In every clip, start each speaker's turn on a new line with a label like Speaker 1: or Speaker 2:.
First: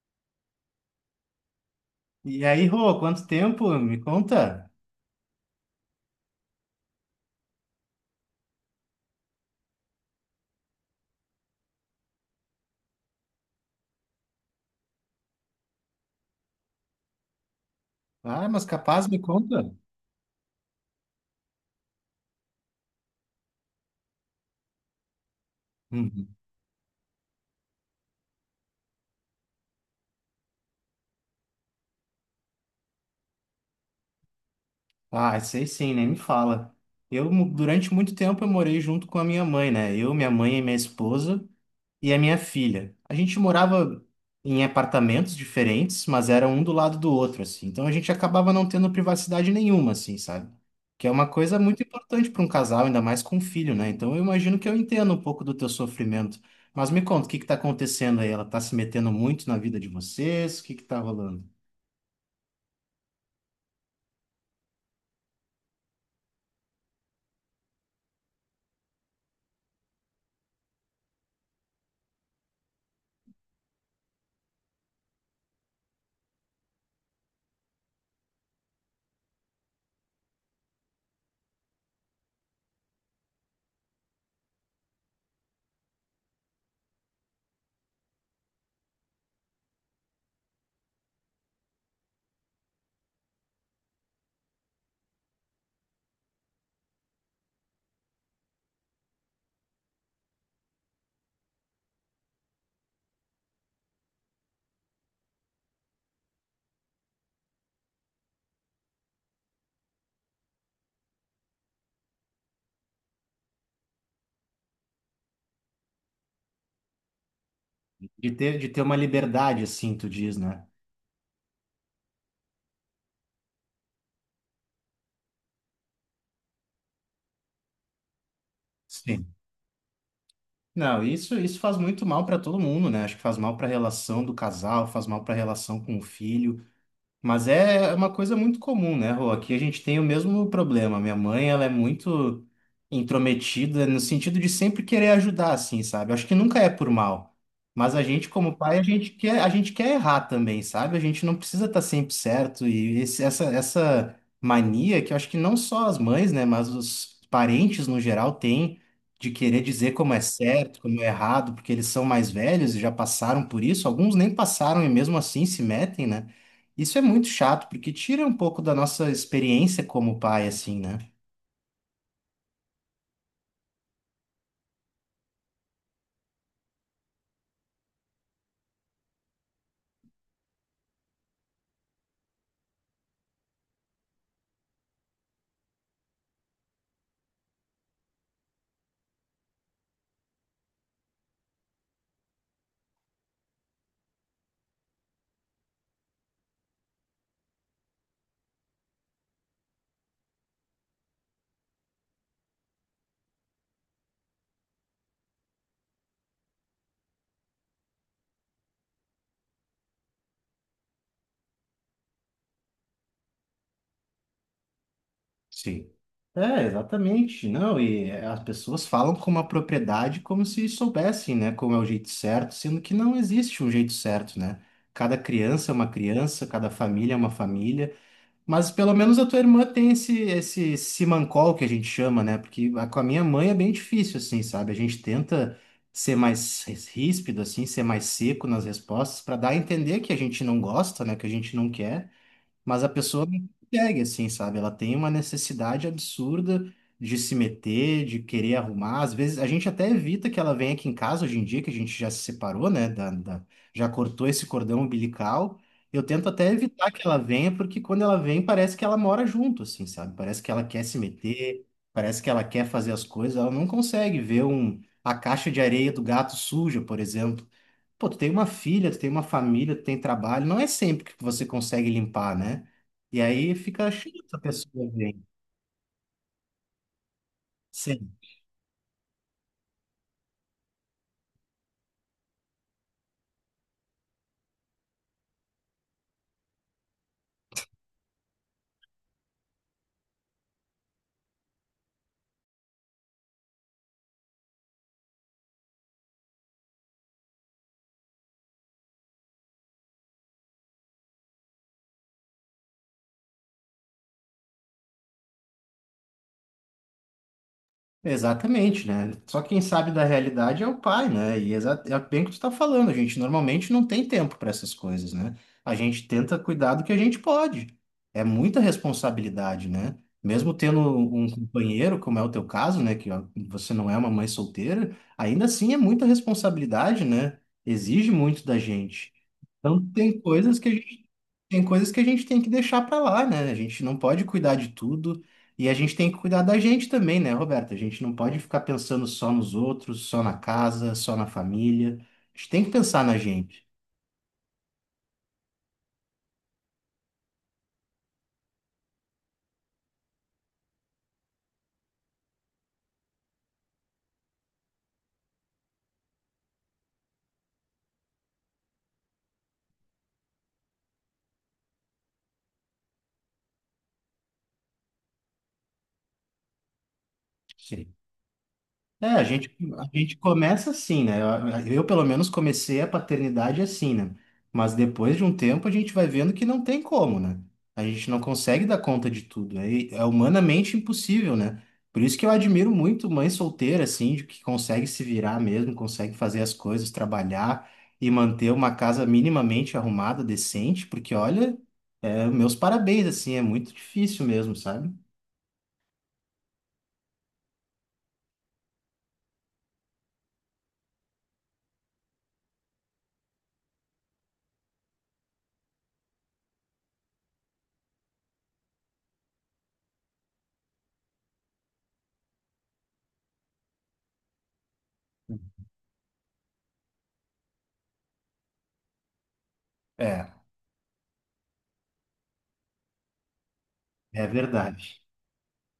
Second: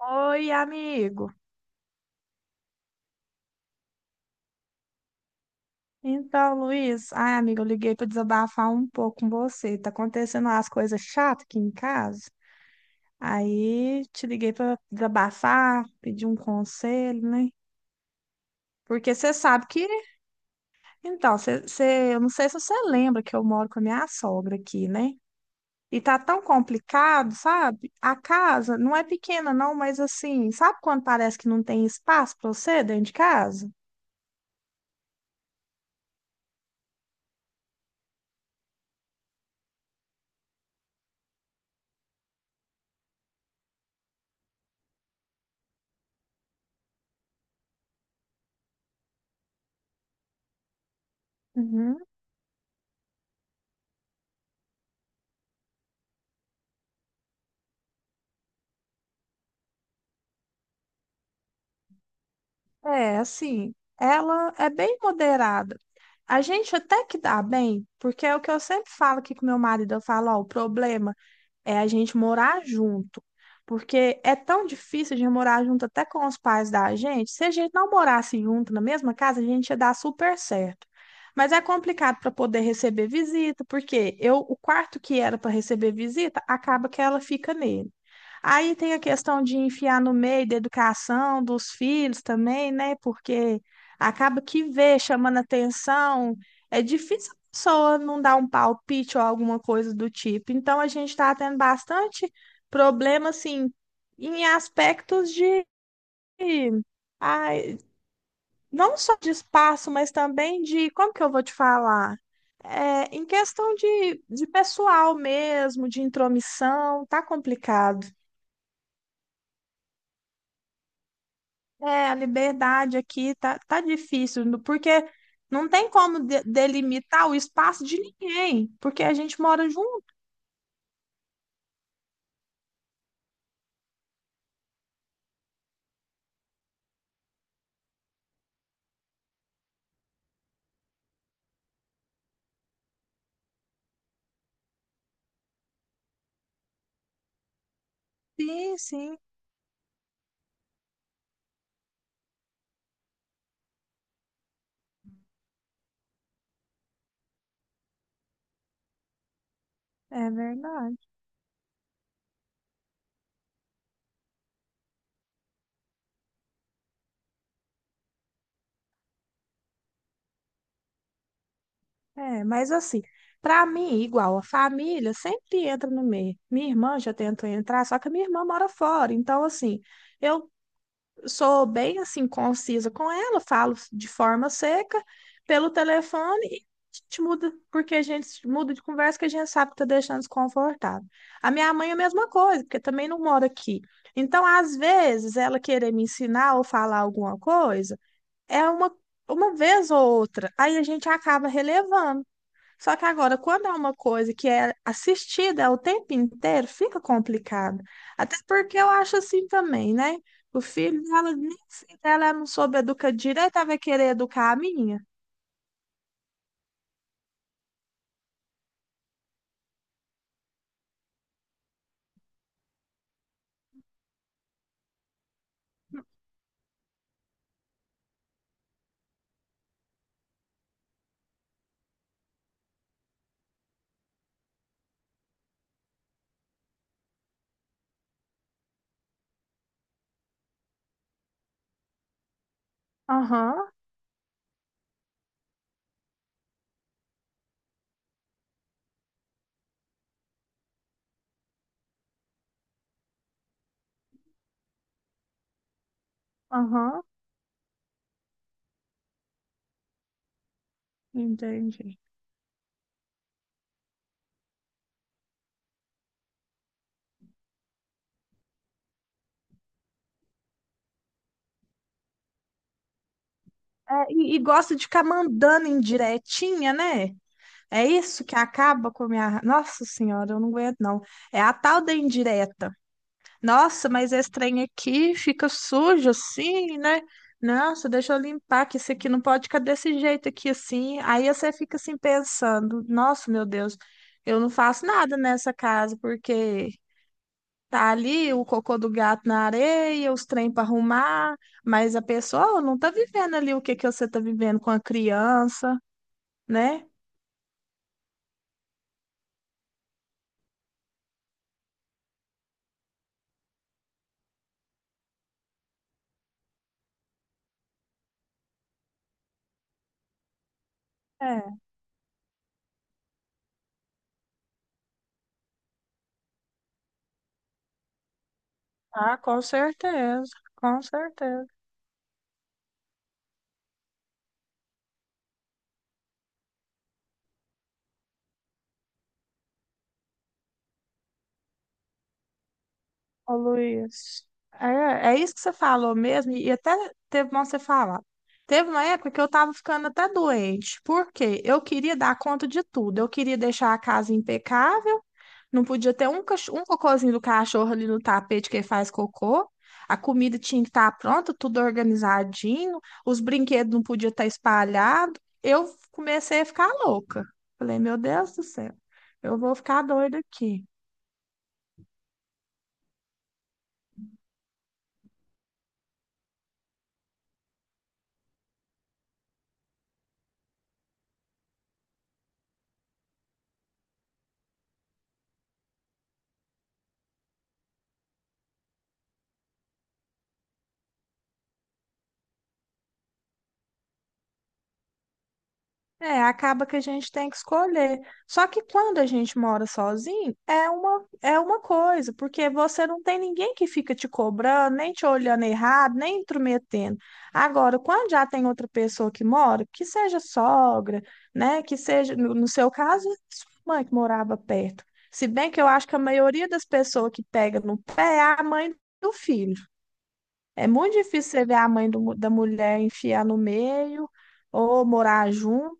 Speaker 1: Oi, amigo.
Speaker 2: E aí, Rô, quanto tempo? Me conta.
Speaker 1: Então, Luiz, ai, amigo, eu liguei para desabafar um pouco com você. Tá acontecendo umas coisas chatas aqui em casa. Aí te liguei para desabafar, pedir um conselho, né?
Speaker 2: Ah, mas capaz,
Speaker 1: Porque
Speaker 2: me
Speaker 1: você
Speaker 2: conta.
Speaker 1: sabe que, então, você eu não sei se você lembra que eu moro com a minha sogra aqui, né? E tá
Speaker 2: Uhum.
Speaker 1: tão complicado, sabe? A casa não é pequena, não, mas assim, sabe quando parece que não tem espaço para você dentro de casa?
Speaker 2: Ah, sei sim, nem me fala. Durante muito tempo, eu morei junto com a minha mãe, né? Eu, minha mãe e minha esposa. E a minha filha. A gente morava em apartamentos diferentes, mas era um do lado do outro, assim. Então a gente acabava não tendo privacidade nenhuma, assim, sabe? Que é uma coisa muito
Speaker 1: Uhum.
Speaker 2: importante para um casal, ainda mais com um filho, né? Então eu imagino que eu entendo um pouco do teu sofrimento. Mas me conta, o que que tá acontecendo aí? Ela tá se metendo muito na vida de vocês? O que que tá rolando?
Speaker 1: É, assim, ela é bem moderada. A gente até que dá bem, porque é o que eu sempre falo aqui com meu marido, eu falo, ó, o problema é a gente morar junto, porque é tão difícil de morar junto até com os pais da gente. Se a gente não morasse junto na mesma casa, a gente ia dar super certo. Mas é complicado para poder receber visita, porque eu, o quarto que era para receber visita, acaba que ela fica nele. Aí tem a questão de enfiar no meio da educação dos filhos também, né? Porque acaba que vê chamando atenção, é difícil a pessoa não dar um palpite ou alguma coisa do tipo. Então a gente está tendo bastante problema, assim, em aspectos de, ai, não só de espaço, mas também de, como que eu vou te falar? É, em questão de pessoal mesmo, de intromissão, tá complicado.
Speaker 2: De ter uma liberdade, assim, tu diz, né?
Speaker 1: É, a liberdade aqui tá, tá difícil, no- porque não tem como de- delimitar o espaço de ninguém, porque a
Speaker 2: Sim.
Speaker 1: gente mora junto.
Speaker 2: Não, isso faz muito mal para todo mundo, né? Acho que faz mal para a relação do casal, faz mal para a relação com o filho. Mas é uma coisa muito comum, né, Rô? Aqui a gente tem o mesmo problema. Minha mãe, ela é muito intrometida no sentido de sempre querer ajudar, assim, sabe? Acho que nunca é por mal. Mas a gente, como
Speaker 1: Sim,
Speaker 2: pai, a gente
Speaker 1: sim,
Speaker 2: quer, a gente quer errar também, sabe? A gente não precisa estar sempre certo. E essa mania que eu acho que não só as mães, né, mas os parentes no geral têm de querer dizer como é
Speaker 1: é
Speaker 2: certo,
Speaker 1: verdade.
Speaker 2: como é errado, porque eles são mais velhos e já passaram por isso. Alguns nem passaram e mesmo assim se metem, né? Isso é muito chato, porque tira um pouco da nossa experiência como pai, assim, né?
Speaker 1: É, mas assim, pra mim, igual a família, sempre entra no meio. Minha irmã já tentou entrar, só que a minha irmã mora fora. Então, assim, eu sou bem assim concisa com ela, falo de forma seca pelo telefone e a gente muda, porque a gente muda de conversa que a gente sabe que tá deixando desconfortável. A minha mãe é a mesma coisa, porque também não mora aqui. Então, às vezes, ela querer me ensinar ou falar alguma coisa é uma vez ou outra, aí a gente acaba relevando. Só que agora, quando é uma coisa que é assistida é o tempo inteiro, fica complicado. Até porque eu acho assim também, né? O filho dela, nem se ela não soube educar direito, ela vai querer educar a minha.
Speaker 2: Sim. É, exatamente. Não, e as pessoas falam com uma propriedade como se soubessem, né, como é o jeito certo, sendo que não existe um jeito certo, né? Cada criança é uma criança, cada família é uma família. Mas pelo menos a tua irmã tem esse simancol que a gente chama, né? Com a minha mãe é bem difícil, assim, sabe? A gente tenta ser mais ríspido, assim, ser mais seco nas respostas, para dar a entender que a gente não gosta, né? Que a gente não quer. Mas a pessoa não
Speaker 1: Aham,
Speaker 2: consegue, assim, sabe? Ela tem uma necessidade absurda de se meter, de querer arrumar. Às vezes, a gente até evita que ela venha aqui em casa hoje em dia, que a gente já se separou, né? Já cortou esse cordão umbilical. Eu tento até evitar
Speaker 1: aham,
Speaker 2: que ela venha, porque quando ela vem, parece que ela mora junto, assim, sabe? Parece que ela quer se meter,
Speaker 1: entendi.
Speaker 2: parece que ela quer fazer as coisas. Ela não consegue ver um, a caixa de areia do gato suja, por exemplo. Pô, tu tem uma filha, tu tem uma família, tu tem trabalho, não é sempre que você consegue limpar, né? E aí fica chato
Speaker 1: É, e,
Speaker 2: a
Speaker 1: e gosta de
Speaker 2: pessoa
Speaker 1: ficar
Speaker 2: ver.
Speaker 1: mandando indiretinha, né? É
Speaker 2: Sim,
Speaker 1: isso que acaba com a minha. Nossa Senhora, eu não aguento, não. É a tal da indireta. Nossa, mas esse trem aqui fica sujo assim, né? Nossa, deixa eu limpar, que isso aqui não pode ficar desse jeito aqui assim. Aí você fica assim pensando: nossa, meu Deus, eu não faço nada nessa casa, porque tá ali o cocô do gato na areia, os trem para arrumar, mas a pessoa não tá vivendo ali o que que você tá vivendo com a criança, né?
Speaker 2: exatamente, né? Só quem sabe da realidade é o pai, né? E é bem o que tu tá falando, a gente normalmente não tem tempo para essas coisas, né? A gente tenta cuidar do que a gente pode. É muita responsabilidade, né? Mesmo tendo um
Speaker 1: É,
Speaker 2: companheiro, como é o teu caso, né? Que ó, você não é uma mãe solteira, ainda assim é muita responsabilidade, né? Exige muito da gente.
Speaker 1: ah, com
Speaker 2: Então
Speaker 1: certeza, com certeza.
Speaker 2: tem coisas que a gente tem que deixar para lá, né? A gente não pode cuidar de tudo e a gente tem que cuidar da gente também, né, Roberta? A gente não pode ficar pensando só nos outros, só na casa, só na família. A gente tem que pensar na
Speaker 1: Ô,
Speaker 2: gente.
Speaker 1: Luiz, é, é isso que você falou mesmo, e até teve bom você falar. Teve uma época que eu tava ficando até doente, porque eu queria dar conta de tudo. Eu queria deixar a casa impecável, não podia ter um um cocôzinho do cachorro ali no tapete que ele faz cocô. A comida tinha que estar pronta, tudo organizadinho, os brinquedos não podiam estar espalhados. Eu comecei a ficar louca. Falei, meu Deus do céu,
Speaker 2: É, a
Speaker 1: eu
Speaker 2: gente,
Speaker 1: vou ficar
Speaker 2: a gente
Speaker 1: doida aqui.
Speaker 2: começa assim, né? Pelo menos, comecei a paternidade assim, né? Mas depois de um tempo, a gente vai vendo que não tem como, né? A gente não consegue dar conta de tudo. É, é humanamente impossível, né? Por isso que eu admiro muito mãe solteira, assim, de que consegue se virar mesmo, consegue fazer as coisas, trabalhar e manter uma casa minimamente arrumada, decente, porque, olha, é, meus parabéns, assim, é muito difícil mesmo, sabe?
Speaker 1: É, acaba que a gente tem que escolher. Só que quando a gente mora sozinho, é uma coisa, porque você não tem ninguém que fica te cobrando, nem te olhando errado, nem intrometendo. Agora, quando já tem outra pessoa que mora, que seja sogra, né, que seja, no seu caso, sua mãe que morava perto. Se bem que eu acho que a maioria das pessoas que pega no pé é a mãe do filho.
Speaker 2: É,
Speaker 1: É muito difícil você ver a mãe do mu- da mulher enfiar no meio
Speaker 2: é
Speaker 1: ou
Speaker 2: verdade.
Speaker 1: morar junto.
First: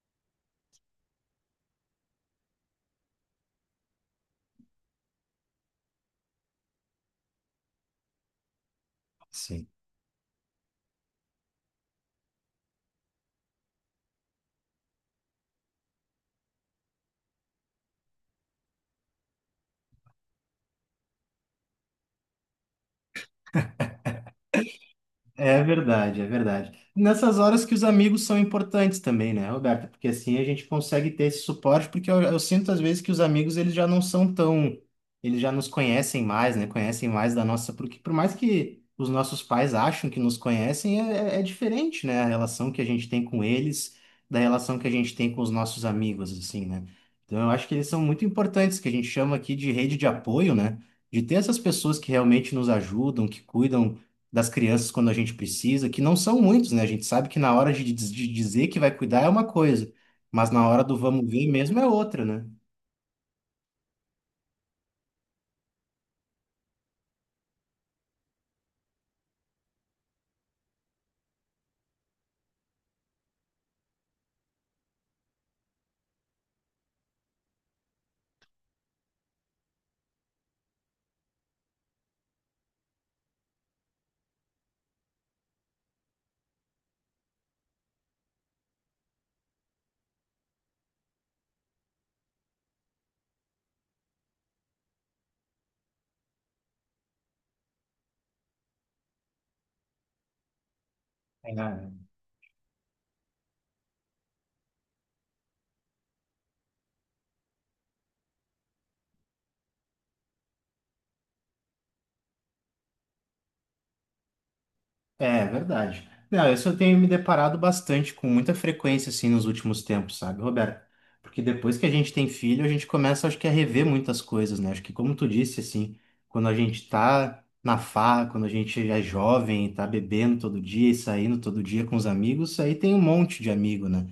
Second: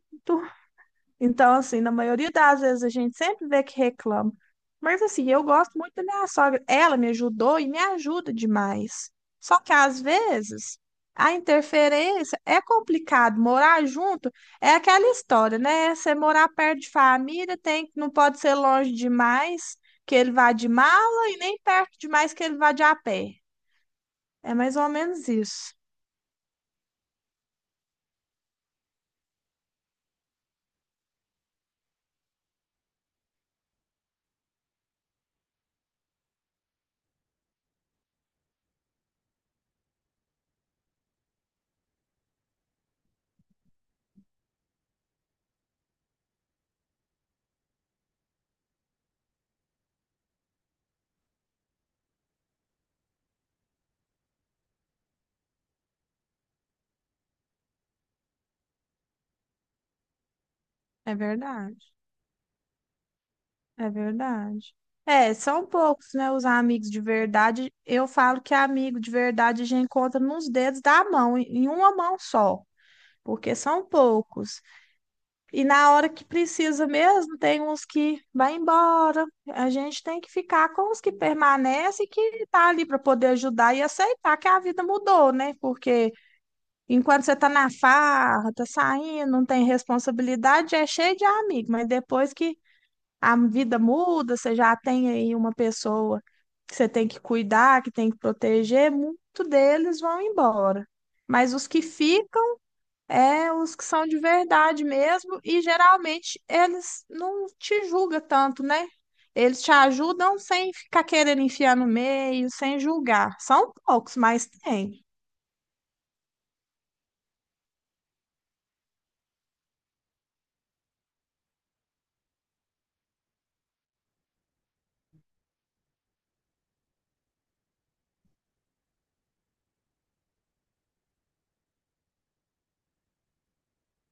Speaker 1: Então, assim, na maioria das vezes a gente sempre vê que reclama. Mas, assim, eu gosto muito da minha sogra. Ela me ajudou e me ajuda demais. Só
Speaker 2: Sim.
Speaker 1: que, às vezes, a interferência é complicado. Morar junto é aquela história, né? Você morar perto de família tem, não pode ser longe demais que ele vá de mala e nem perto demais que ele vá de a pé. É mais ou menos
Speaker 2: É
Speaker 1: isso.
Speaker 2: verdade, é verdade. Nessas horas que os amigos são importantes também, né, Roberta? Porque assim a gente consegue ter esse suporte, porque eu sinto às vezes que os amigos eles já não são tão, eles já nos conhecem mais, né? Conhecem mais da nossa, porque por mais que os nossos pais acham que nos conhecem, é, é diferente, né? A relação que a gente tem com eles da relação que a gente tem com os nossos amigos, assim, né? Então eu acho que eles são muito importantes, que a gente chama aqui de rede de apoio, né? De ter essas pessoas que realmente nos ajudam, que cuidam das crianças quando a gente precisa, que não são muitos, né? A gente sabe que na hora de dizer que vai cuidar é uma coisa, mas na hora do
Speaker 1: É
Speaker 2: vamos ver
Speaker 1: verdade.
Speaker 2: mesmo é outra, né?
Speaker 1: É verdade. É, são poucos, né, os amigos de verdade. Eu falo que amigo de verdade a gente encontra nos dedos da mão, em uma mão só, porque são poucos. E na hora que precisa mesmo, tem uns que vai embora. A gente tem que ficar com os que permanecem, que tá ali para poder ajudar e aceitar que a vida mudou, né? Porque enquanto você tá na farra, tá saindo, não tem responsabilidade, é cheio de amigo, mas depois que a vida muda, você já tem aí uma pessoa que você tem que cuidar, que tem que proteger, muito deles vão embora.
Speaker 2: É,
Speaker 1: Mas os que ficam é os que são de verdade mesmo, e geralmente eles não te julgam tanto, né? Eles te ajudam sem ficar querendo enfiar no meio, sem julgar. São poucos, mas tem.
Speaker 2: É verdade. Não, isso eu tenho me deparado bastante com muita frequência assim nos últimos tempos, sabe, Roberto? Porque depois que a gente tem filho, a gente começa, acho que, a rever muitas coisas, né? Acho que, como tu disse, assim, quando a gente tá na farra, quando a gente é jovem, tá bebendo todo dia e saindo todo dia com os amigos, isso aí tem um monte de amigo, né?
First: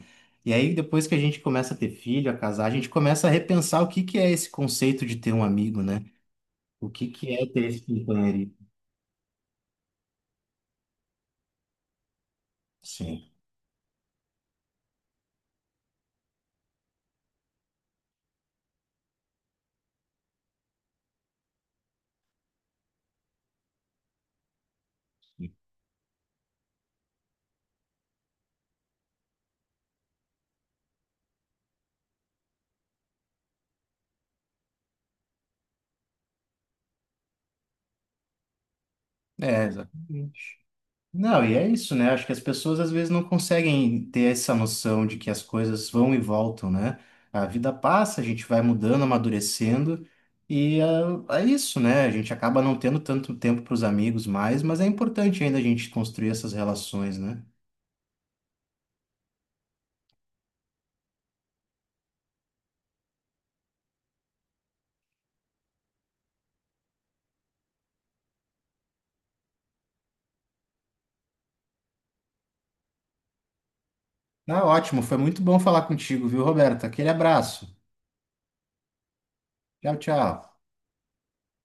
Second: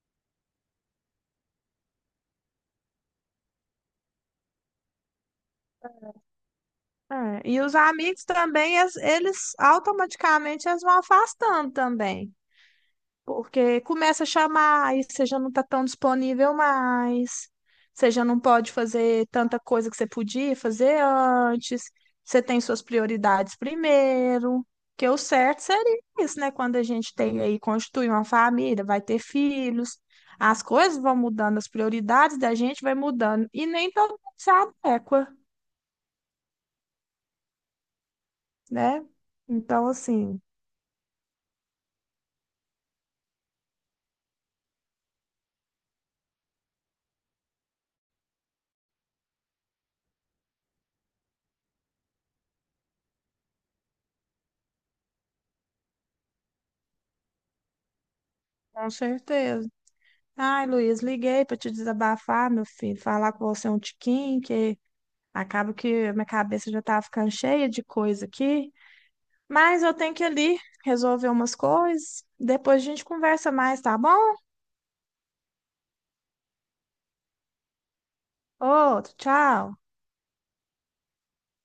Speaker 2: E aí, depois que a gente começa a ter filho, a casar, a gente começa a repensar o que que é esse conceito de ter um amigo, né? O que que
Speaker 1: É,
Speaker 2: é
Speaker 1: e
Speaker 2: ter
Speaker 1: os
Speaker 2: esse
Speaker 1: amigos
Speaker 2: companheiro?
Speaker 1: também, eles automaticamente eles vão afastando também.
Speaker 2: Sim.
Speaker 1: Porque começa a chamar, aí você já não está tão disponível mais, você já não pode fazer tanta coisa que você podia fazer antes, você tem suas prioridades primeiro. Que o certo seria isso, né? Quando a gente tem aí, constitui uma família, vai ter filhos, as coisas vão mudando, as prioridades da gente vai mudando, e nem todo mundo se adequa, né?
Speaker 2: É,
Speaker 1: Então, assim,
Speaker 2: exatamente. Não, e é isso, né? Acho que as pessoas às vezes não conseguem ter essa noção de que as coisas vão e voltam, né? A vida passa, a gente vai mudando, amadurecendo, e ah, é, isso, né? A gente acaba não tendo tanto tempo para os amigos mais, mas é importante ainda a gente construir essas relações, né?
Speaker 1: com certeza. Ai, Luiz, liguei para te desabafar, meu filho, falar com você um tiquinho, que acaba que a minha cabeça já tá ficando cheia de coisa aqui, mas eu tenho que ir ali resolver umas coisas. Depois a gente conversa mais, tá bom?
Speaker 2: Tá ótimo, foi muito bom falar contigo, viu, Roberto? Aquele abraço.
Speaker 1: Outro, tchau.
Speaker 2: Tchau, tchau.